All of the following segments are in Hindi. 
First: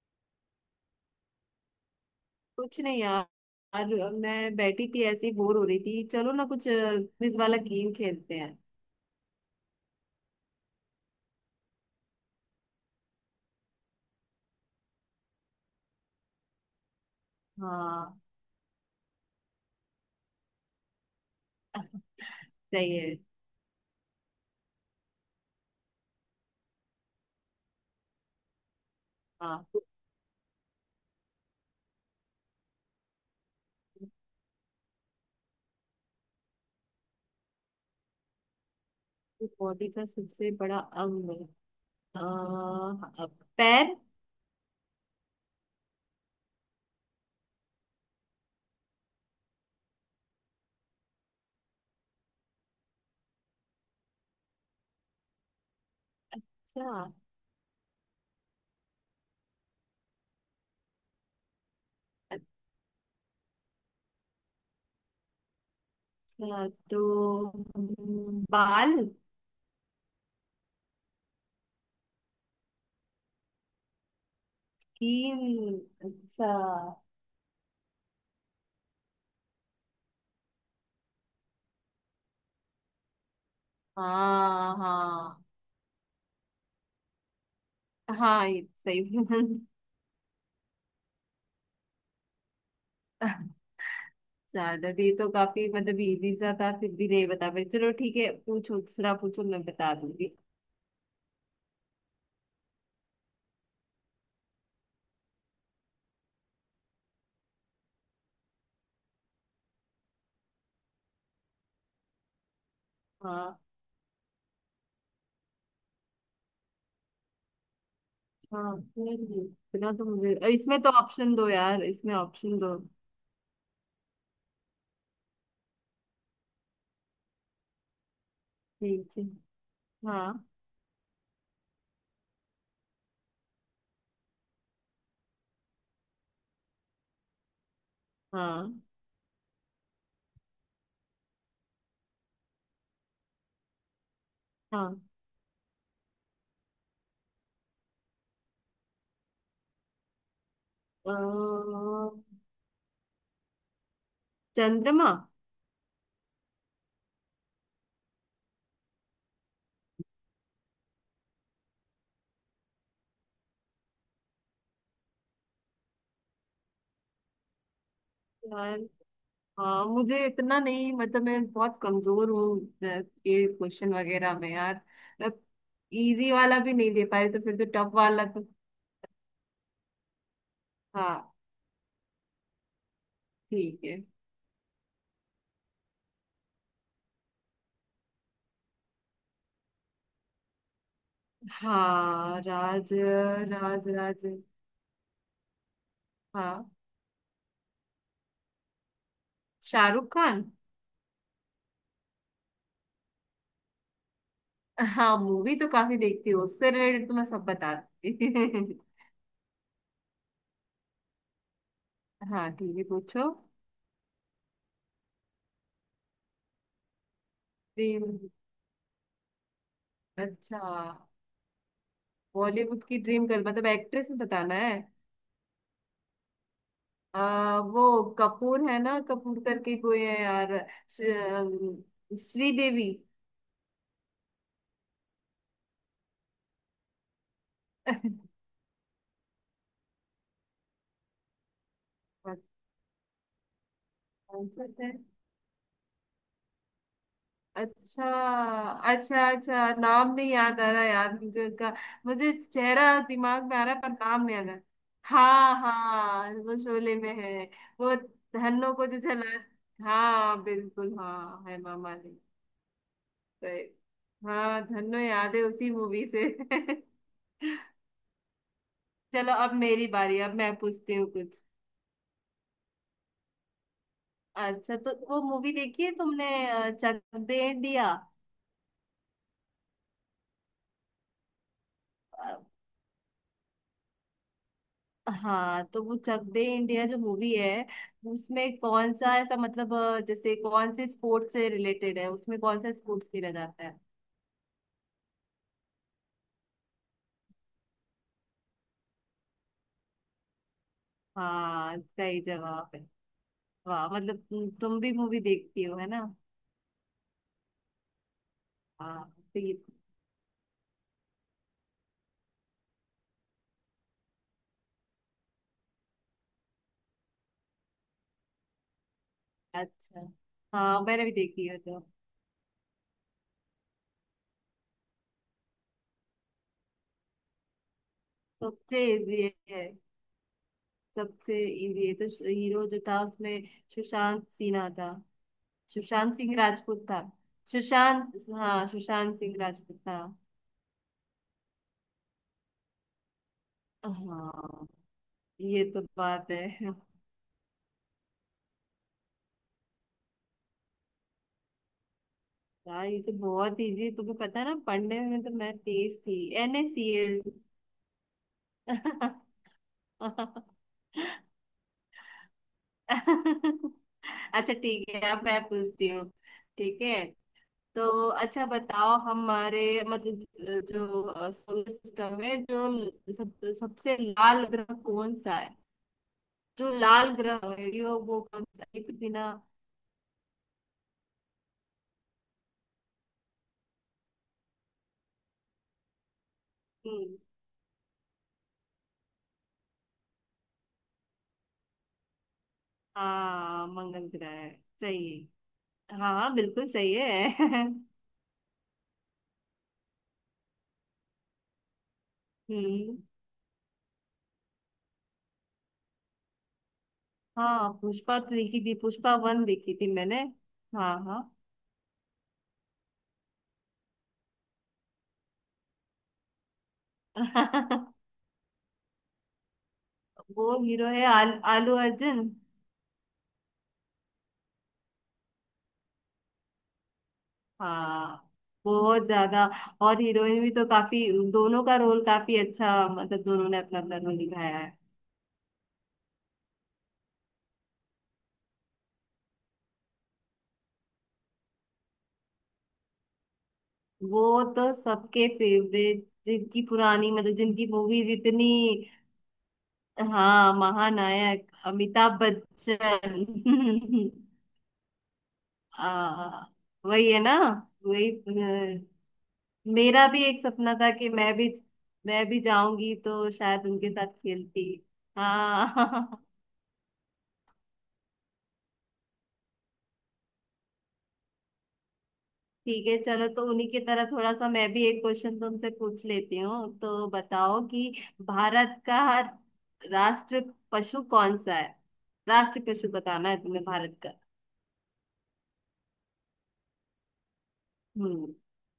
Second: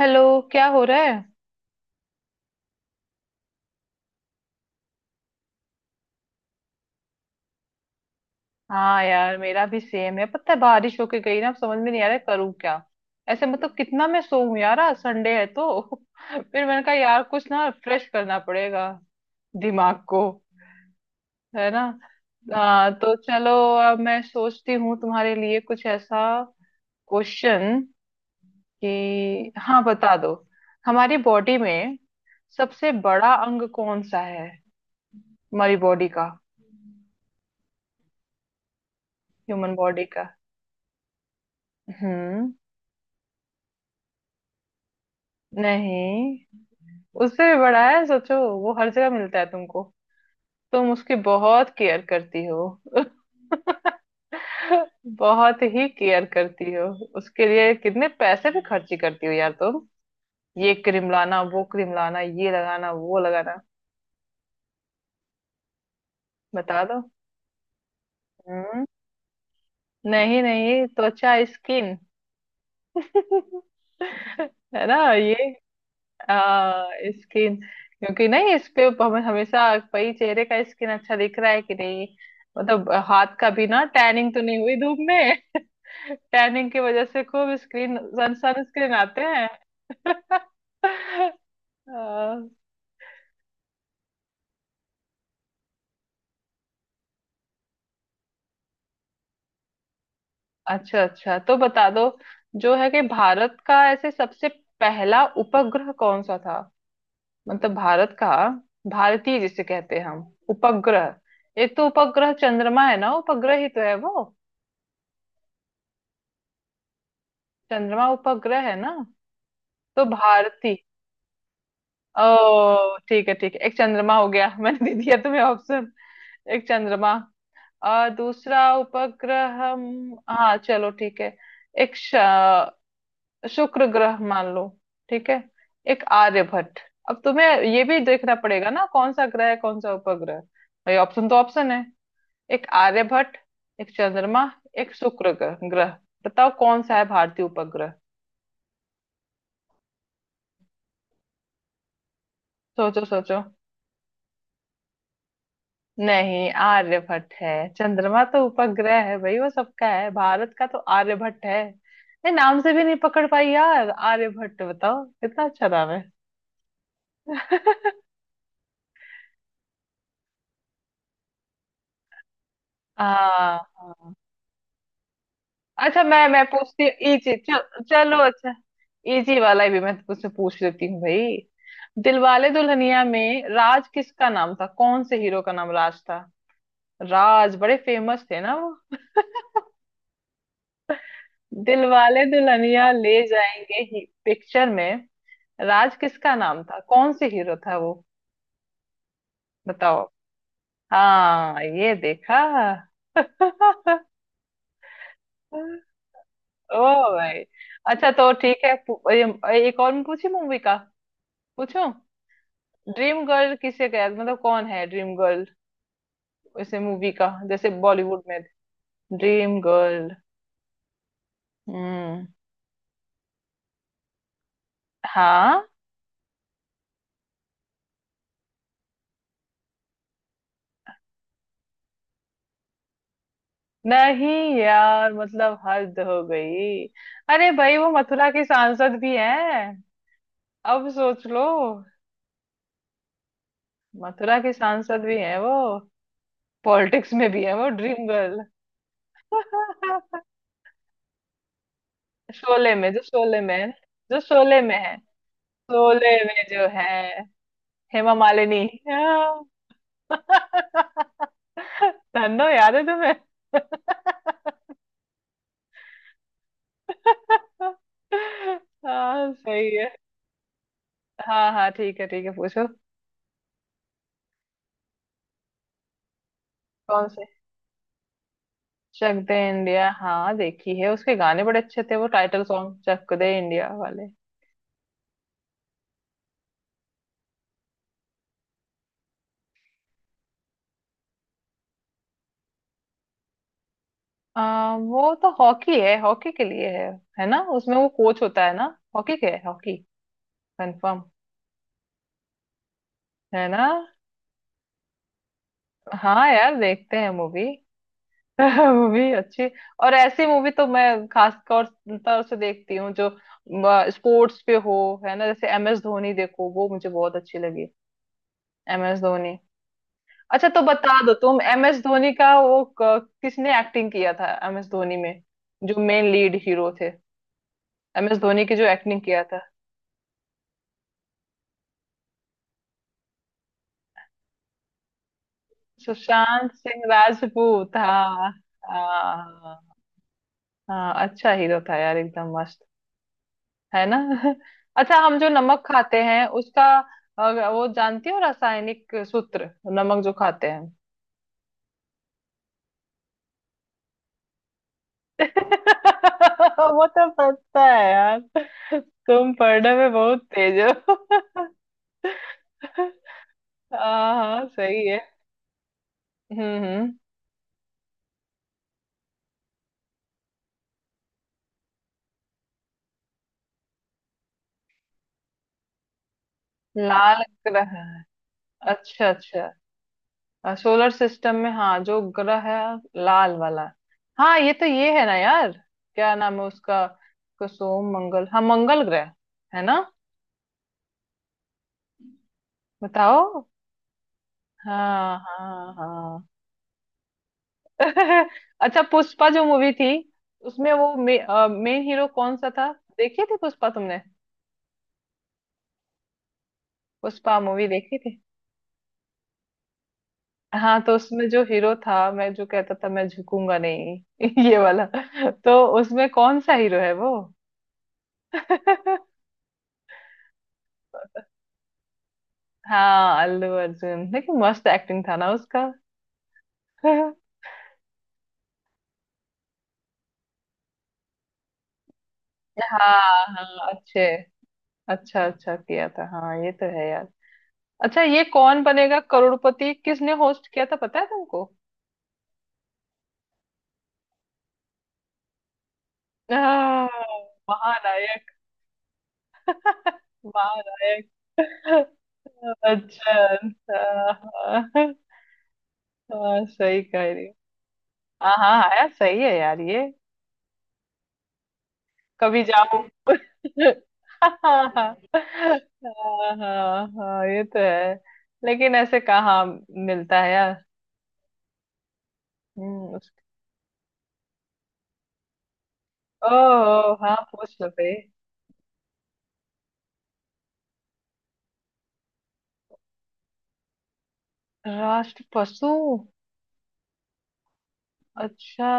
हेलो। क्या हो रहा है? कुछ नहीं यार। मैं बैठी थी ऐसे ही बोर हो रही थी, चलो ना कुछ क्विज वाला गेम खेलते हैं। हाँ यार, मेरा भी सेम है। पता है बारिश होके गई ना, अब समझ में नहीं आ रहा है करूँ क्या। ऐसे मतलब कितना मैं सोऊं यार, आज संडे है तो फिर मैंने कहा यार कुछ ना फ्रेश हाँ। करना पड़ेगा दिमाग को। है ना? हाँ सही तो है। चलो। अब मैं सोचती हूँ तुम्हारे लिए कुछ ऐसा क्वेश्चन कि, हाँ। हाँ बता दो। हमारी बॉडी में सबसे बड़ा अंग कौन सा है? हमारी बॉडी का, ह्यूमन बॉडी बॉडी का का। सबसे बड़ा अंग अ, हम्म। अ, पैर। नहीं, उससे भी बड़ा है। सोचो वो हर जगह मिलता है तुमको, तुम उसकी बहुत केयर करती हो। बहुत ही केयर करती हो। अच्छा। उसके लिए कितने पैसे भी खर्ची करती हो यार तुम। ये क्रीम लाना, वो क्रीम लाना, ये लगाना, वो लगाना। अच्छा बता तो दो। हम्म, हम्म। बाल। नहीं नहीं, त्वचा, स्किन। है ना ये? कील। अच्छा। आ, स्किन। क्योंकि नहीं, इस पे हमें हमेशा भाई चेहरे का स्किन अच्छा दिख रहा है कि नहीं, मतलब हाथ का भी ना टैनिंग तो नहीं हाँ हुई धूप में। हाँ टैनिंग की वजह से खूब स्क्रीन, सन हाँ, ये स्क्रीन सही। आते हैं। अ, ज्यादा ये तो काफी मतलब इजी सा था फिर भी नहीं बता पाई। चलो ठीक है, पूछो दूसरा पूछो, मैं बता दूंगी। अच्छा अच्छा तो बता दो। जो है कि भारत का ऐसे सबसे पहला उपग्रह कौन सा था? मतलब भारत का, भारतीय जिसे कहते हैं हम, उपग्रह। एक तो उपग्रह चंद्रमा है ना, उपग्रह हाँ। ही तो है वो। चंद्रमा उपग्रह हाँ है ना? नहीं नहीं, इतना तो तो मुझे भारती, इसमें तो ऑप्शन दो यार, इसमें ऑप्शन दो। ओ ठीक है ठीक है, एक चंद्रमा हो गया। मैंने दे दिया तुम्हें ऑप्शन। एक चंद्रमा और दूसरा ठीक है। उपग्रह, हाँ। हाँ चलो ठीक है। एक श- शुक्र ग्रह मान लो, ठीक है? एक आर्यभट्ट। अब तुम्हें ये भी देखना पड़ेगा हाँ ना कौन सा ग्रह है, कौन सा उपग्रह। भाई ऑप्शन तो ऑप्शन है। एक आर्यभट्ट, एक चंद्रमा, एक हाँ, शुक्र ग्रह ग्रह। बताओ कौन सा है भारतीय उपग्रह। अ, सोचो सोचो। चंद्रमा। नहीं, आर्यभट्ट है। चंद्रमा तो उपग्रह है भाई, वो सबका है। भारत का तो आर्यभट्ट है। ये नाम से भी नहीं पकड़ पाई यार, आर्यभट्ट, बताओ कितना अच्छा नाम है। यार हाँ, मुझे इतना नहीं मतलब मैं बहुत कमजोर हूँ ये हाँ क्वेश्चन हाँ। वगैरह में यार। अच्छा मैं इजी मैं वाला भी पूछती हूँ नहीं दे पा रही इजी तो फिर तो टफ चलो वाला तो। अच्छा, इजी वाला ही भी मैं तुझसे पूछ लेती हूँ हाँ भाई। दिलवाले दुल्हनिया में ठीक राज है। किसका नाम था, कौन से हीरो का नाम राज था? राज बड़े फेमस थे ना वो, दिलवाले हाँ दुल्हनिया राज। ले जाएंगे राज ही राज पिक्चर में। राज किसका नाम हाँ था, कौन से हीरो था वो, बताओ। शाहरुख खान। हाँ ये देखा। हाँ मूवी तो काफी देखती हूँ, उससे ओ रिलेटेड तो मैं भाई। सब अच्छा तो ठीक है बताती एक और मैं पूछी मूवी का पूछूं। हाँ ठीक है, पूछो। ड्रीम गर्ल किसे कह, मतलब कौन है ड्रीम गर्ल, इसे मूवी का जैसे ड्रीम। बॉलीवुड में। Dream girl. अच्छा। हम्म। बॉलीवुड की ड्रीम गर्ल मतलब एक्ट्रेस में बताना है। हाँ। वो कपूर है ना, कपूर करके कोई है यार। श्रीदेवी। नहीं यार, मतलब हद हो गई। अरे भाई वो मथुरा की सांसद भी है। अब सोच लो, मथुरा कौन की सा है? सांसद भी हैं वो, पॉलिटिक्स में भी है वो, अच्छा। Dream girl. अच्छा, अच्छा नाम नहीं याद आ रहा यार मुझे उनका। मुझे चेहरा शोले दिमाग में में आ है, रहा है पर जो नाम नहीं आ रहा। शोले में है, हाँ शोले हाँ, में वो जो है। शोले में है। वो हेमा मालिनी। धन्नो को जो जला। हाँ। हाँ बिल्कुल, हाँ है मामा ने। धन्नो याद है तुम्हें? सही। हाँ धन्नो याद है, उसी मूवी से हाँ चलो अब सही मेरी है। बारी, अब मैं पूछती हूँ कुछ। हाँ हाँ ठीक है ठीक है, पूछो। अच्छा, तो वो मूवी देखी है तुमने, चक कौन से? दे इंडिया। चक दे इंडिया, हाँ देखी है। उसके गाने बड़े अच्छे थे वो, title song Chak De India वाले। हाँ तो वो चक दे इंडिया जो मूवी है, उसमें कौन सा ऐसा मतलब जैसे कौन से स्पोर्ट्स से रिलेटेड है, उसमें कौन सा स्पोर्ट्स खेला जाता है? वो तो हॉकी है, हॉकी के लिए है। है ना, उसमें वो कोच होता है ना? हॉकी के है, हॉकी, कंफर्म। हाँ सही जवाब है। है ना? वाह मतलब तुम भी मूवी देखती हो है ना। हाँ यार, देखते हैं मूवी। हाँ मूवी तो अच्छी। ये। और ऐसी मूवी तो मैं खास तौर तौर से देखती हूँ जो स्पोर्ट्स पे हो। है ना? जैसे एम एस धोनी देखो, वो मुझे बहुत अच्छी लगी। M S Dhoni. अच्छा। अच्छा तो हाँ बता मैंने भी दो तुम, देखी है, एम तो एस धोनी का वो किसने एक्टिंग किया था एम एस धोनी में, जो मेन लीड हीरो थे, एम एस धोनी की जो सबसे एक्टिंग किया इजी था। है। सबसे इजी है तो हीरो जो था उसमें सुशांत सिन्हा था, सुशांत सिंह सुशांत सिंह राजपूत था। राजपूत। सुशांत। हाँ हाँ सुशांत सिंह हाँ राजपूत था। हाँ, अच्छा हीरो था यार एकदम मस्त। है ना? हाँ अच्छा, हम जो नमक ये तो खाते हैं बात उसका है। वो जानती हो रासायनिक सूत्र, नमक जो खाते हैं? यार ये तो बहुत इजी, तुम्हें पता है ना पढ़ने में तो मैं तेज थी, एन ए वो सी तो एल पता है यार। तुम पढ़ने में बहुत तेज हो। हाँ हाँ अच्छा सही ठीक है। है, अब मैं पूछती हूँ। ठीक हम्म। है, तो अच्छा बताओ हमारे मतलब जो सोलर सिस्टम है, जो सब सबसे लाल ग्रह कौन सा है? जो लाल लाल ग्रह ग्रह, है यो वो कौन सा है? ये तो अच्छा बिना। अच्छा, सोलर सिस्टम में हाँ जो ग्रह है लाल वाला, हाँ ये तो ये है ना यार, क्या नाम है उसका, हम्म, को सोम मंगल, हाँ मंगल ग्रह। है ना? बताओ। हाँ मंगल ग्रह है। सही हाँ हाँ है। हाँ हाँ। हाँ बिल्कुल सही है। अच्छा, पुष्पा जो मूवी थी, उसमें वो मेन हीरो कौन सा था? हम्म। देखी थी पुष्पा तुमने? पुष्पा मूवी हाँ देखी पुष्पा थी? तो देखी थी, पुष्पा वन देखी थी मैंने। हाँ, हाँ तो हाँ। उसमें जो हीरो था, मैं जो कहता था, मैं झुकूंगा नहीं ये वाला, तो उसमें कौन सा हीरो है वो? वो हीरो है आलू अर्जुन। हाँ अल्लू अर्जुन, लेकिन मस्त एक्टिंग था ना उसका। हाँ हाँ। बहुत ज्यादा। और हीरोइन भी तो काफी। दोनों का रोल काफी अच्छा, मतलब हाँ, दोनों ने अपना अपना अच्छे रोल निभाया है। अच्छा अच्छा किया था, हाँ ये तो है यार। अच्छा, ये कौन बनेगा करोड़पति किसने होस्ट किया था, पता है तुमको? वो तो सबके फेवरेट, जिनकी हाँ, पुरानी मतलब जिनकी मूवीज महानायक। इतनी। हाँ महानायक। महानायक अमिताभ अच्छा बच्चन। अच्छा। हाँ, हाँ, आ, सही वही कह है रही ना। हो। वही। हाँ हाँ हाँ, यार सही है यार ये। मेरा भी एक सपना था कि मैं भी, मैं भी कभी जाऊं, जाऊंगी तो शायद उनके साथ हाँ खेलती। हाँ। हाँ हाँ हाँ, ये तो है। लेकिन ऐसे कहाँ मिलता है यार। ठीक हम्म है, उस- चलो तो उन्हीं की तरह थोड़ा सा मैं भी एक क्वेश्चन तुमसे पूछ ओ लेती हूँ, तो हाँ, पूछ बताओ लो कि भाई। भारत का राष्ट्र पशु कौन सा है? राष्ट्र पशु बताना है तुम्हें, भारत का। राष्ट्र पशु, हम्म। अच्छा,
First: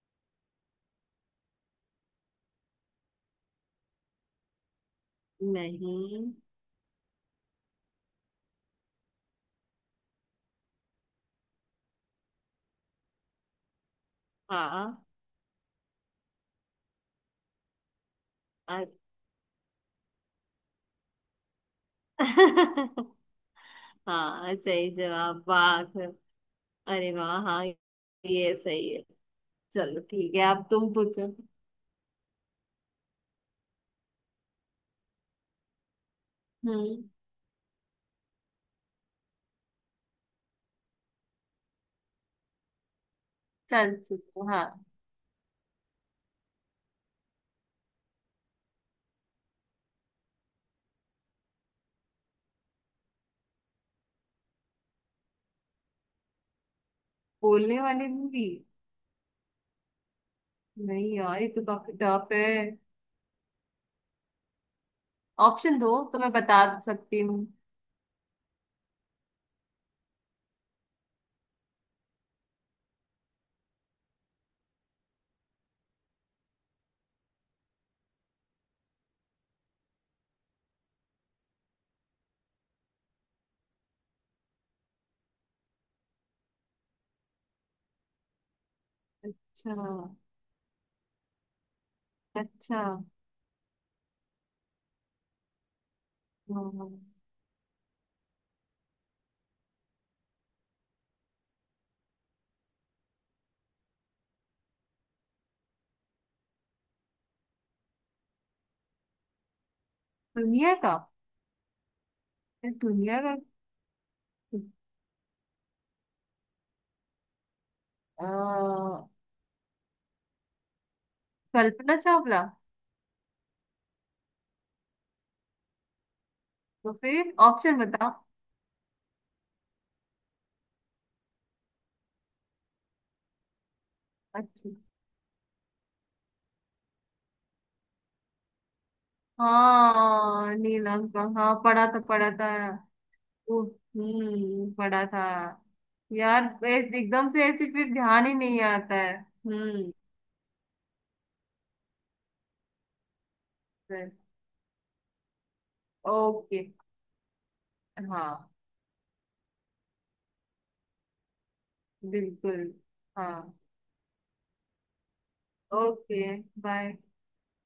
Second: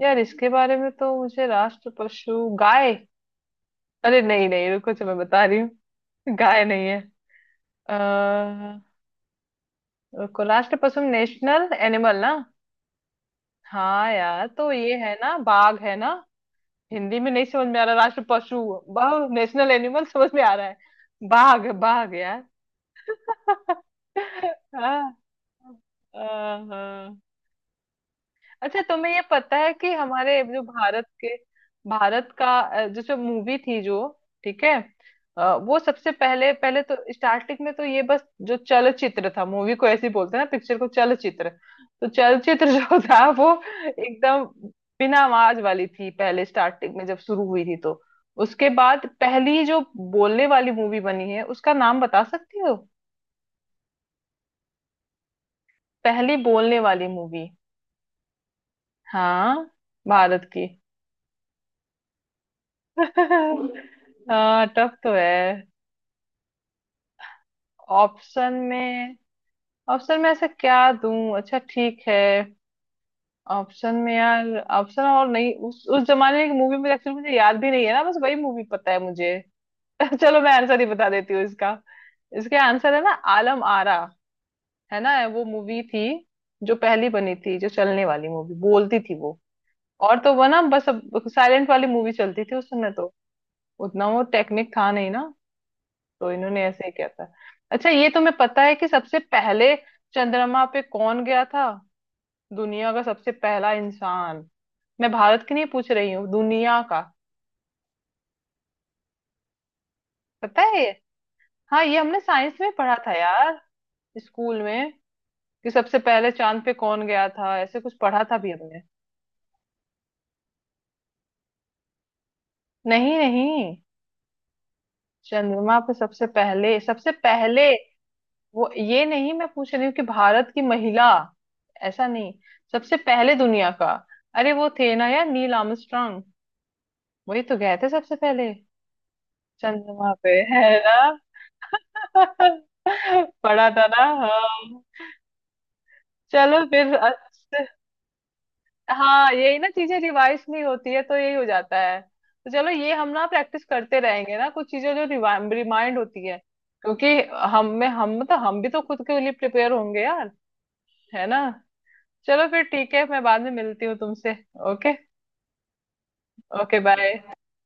यार इसके बारे में तो मुझे, राष्ट्र पशु गाय, अरे नहीं नहीं रुको, चलो मैं बता रही हूँ। नहीं। गाय नहीं है। अ, रुको, राष्ट्र पशु नेशनल एनिमल ना? हाँ यार तो ये हाँ। है ना, बाघ है ना? हिंदी में नहीं समझ में आ रहा राष्ट्र पशु, अ- बहु नेशनल एनिमल समझ में आ रहा है। बाघ बाघ यार। हाँ सही हाँ जवाब, वाह। हाँ अरे हाँ। वाह हाँ ये अच्छा सही है। तुम्हें ये पता है कि चलो ठीक हमारे है, जो अब तुम भारत पूछो। के, भारत का, जैसे मूवी थी जो, ठीक है, वो सबसे पहले पहले तो हम्म। स्टार्टिंग में तो ये बस जो चलचित्र था, मूवी को ऐसे ही बोलते हैं ना, पिक्चर को चलचित्र। तो चलचित्र जो था वो चल चुप एकदम हाँ। बिना आवाज वाली थी पहले, स्टार्टिंग में जब शुरू हुई थी तो, उसके बाद पहली जो बोलने वाली मूवी बनी है उसका नाम बता सकती हो? पहली बोलने वाली मूवी, बोलने वाली मूवी। हाँ, भारत की। नहीं यार ये तो काफी टफ है। हाँ टफ तो है। ऑप्शन दो तो मैं बता सकती हूँ। ऑप्शन में, ऑप्शन में ऐसा क्या दूं, अच्छा ठीक है, ऑप्शन में यार, ऑप्शन और नहीं, उस जमाने की मूवी में, एक्चुअली मुझे याद भी नहीं है ना, बस वही मूवी पता है मुझे। चलो मैं आंसर ही बता देती हूँ इसका, इसके आंसर है ना आलम आरा, है ना? वो मूवी थी जो पहली बनी थी, जो चलने वाली मूवी बोलती थी वो। अच्छा। और तो वो ना, बस साइलेंट वाली मूवी चलती थी उस अच्छा। समय, हाँ। तो उतना वो टेक्निक था नहीं ना, तो इन्होंने ऐसे हाँ। ही किया था। अच्छा, ये तुम्हें पता है कि सबसे पहले चंद्रमा पे कौन गया था, दुनिया का सबसे पहला इंसान? मैं भारत की नहीं पूछ रही हूँ, दुनिया का। पता दुनिया है ये? का। हाँ ये हमने साइंस में ये पढ़ा था दुनिया का यार, स्कूल में, कि सबसे पहले चांद पे कौन गया था, ऐसे कुछ पढ़ा था भी हमने। अ, कल्पना चावला। नहीं नहीं, चंद्रमा पे सबसे पहले तो सबसे फिर पहले ऑप्शन बताओ। वो ये नहीं मैं पूछ रही हूँ कि भारत की महिला, ऐसा नहीं, सबसे पहले दुनिया का, अरे वो अच्छा। थे ना यार नील आर्मस्ट्रांग, वही तो गए थे सबसे पहले चंद्रमा पे। हाँ है ना? नीलम का, हाँ पढ़ा था पढ़ा था। ओ, पढ़ा था ना हाँ। पढ़ा था। यार चलो ए- फिर एकदम से अच्छे। ऐसे फिर ध्यान ही नहीं आता है। हाँ यही ना, हम्म। चीजें रिवाइज नहीं होती है तो यही हो जाता है, तो चलो ये हम ना प्रैक्टिस करते रहेंगे ना, कुछ चीजें जो रिमाइंड होती है। ओके। क्योंकि हम हाँ मतलब हम भी तो खुद के लिए प्रिपेयर होंगे यार। है ना? चलो फिर बिल्कुल। ठीक है, मैं बाद हाँ। में मिलती हूँ तुमसे। Okay. Okay. Okay bye. Bye.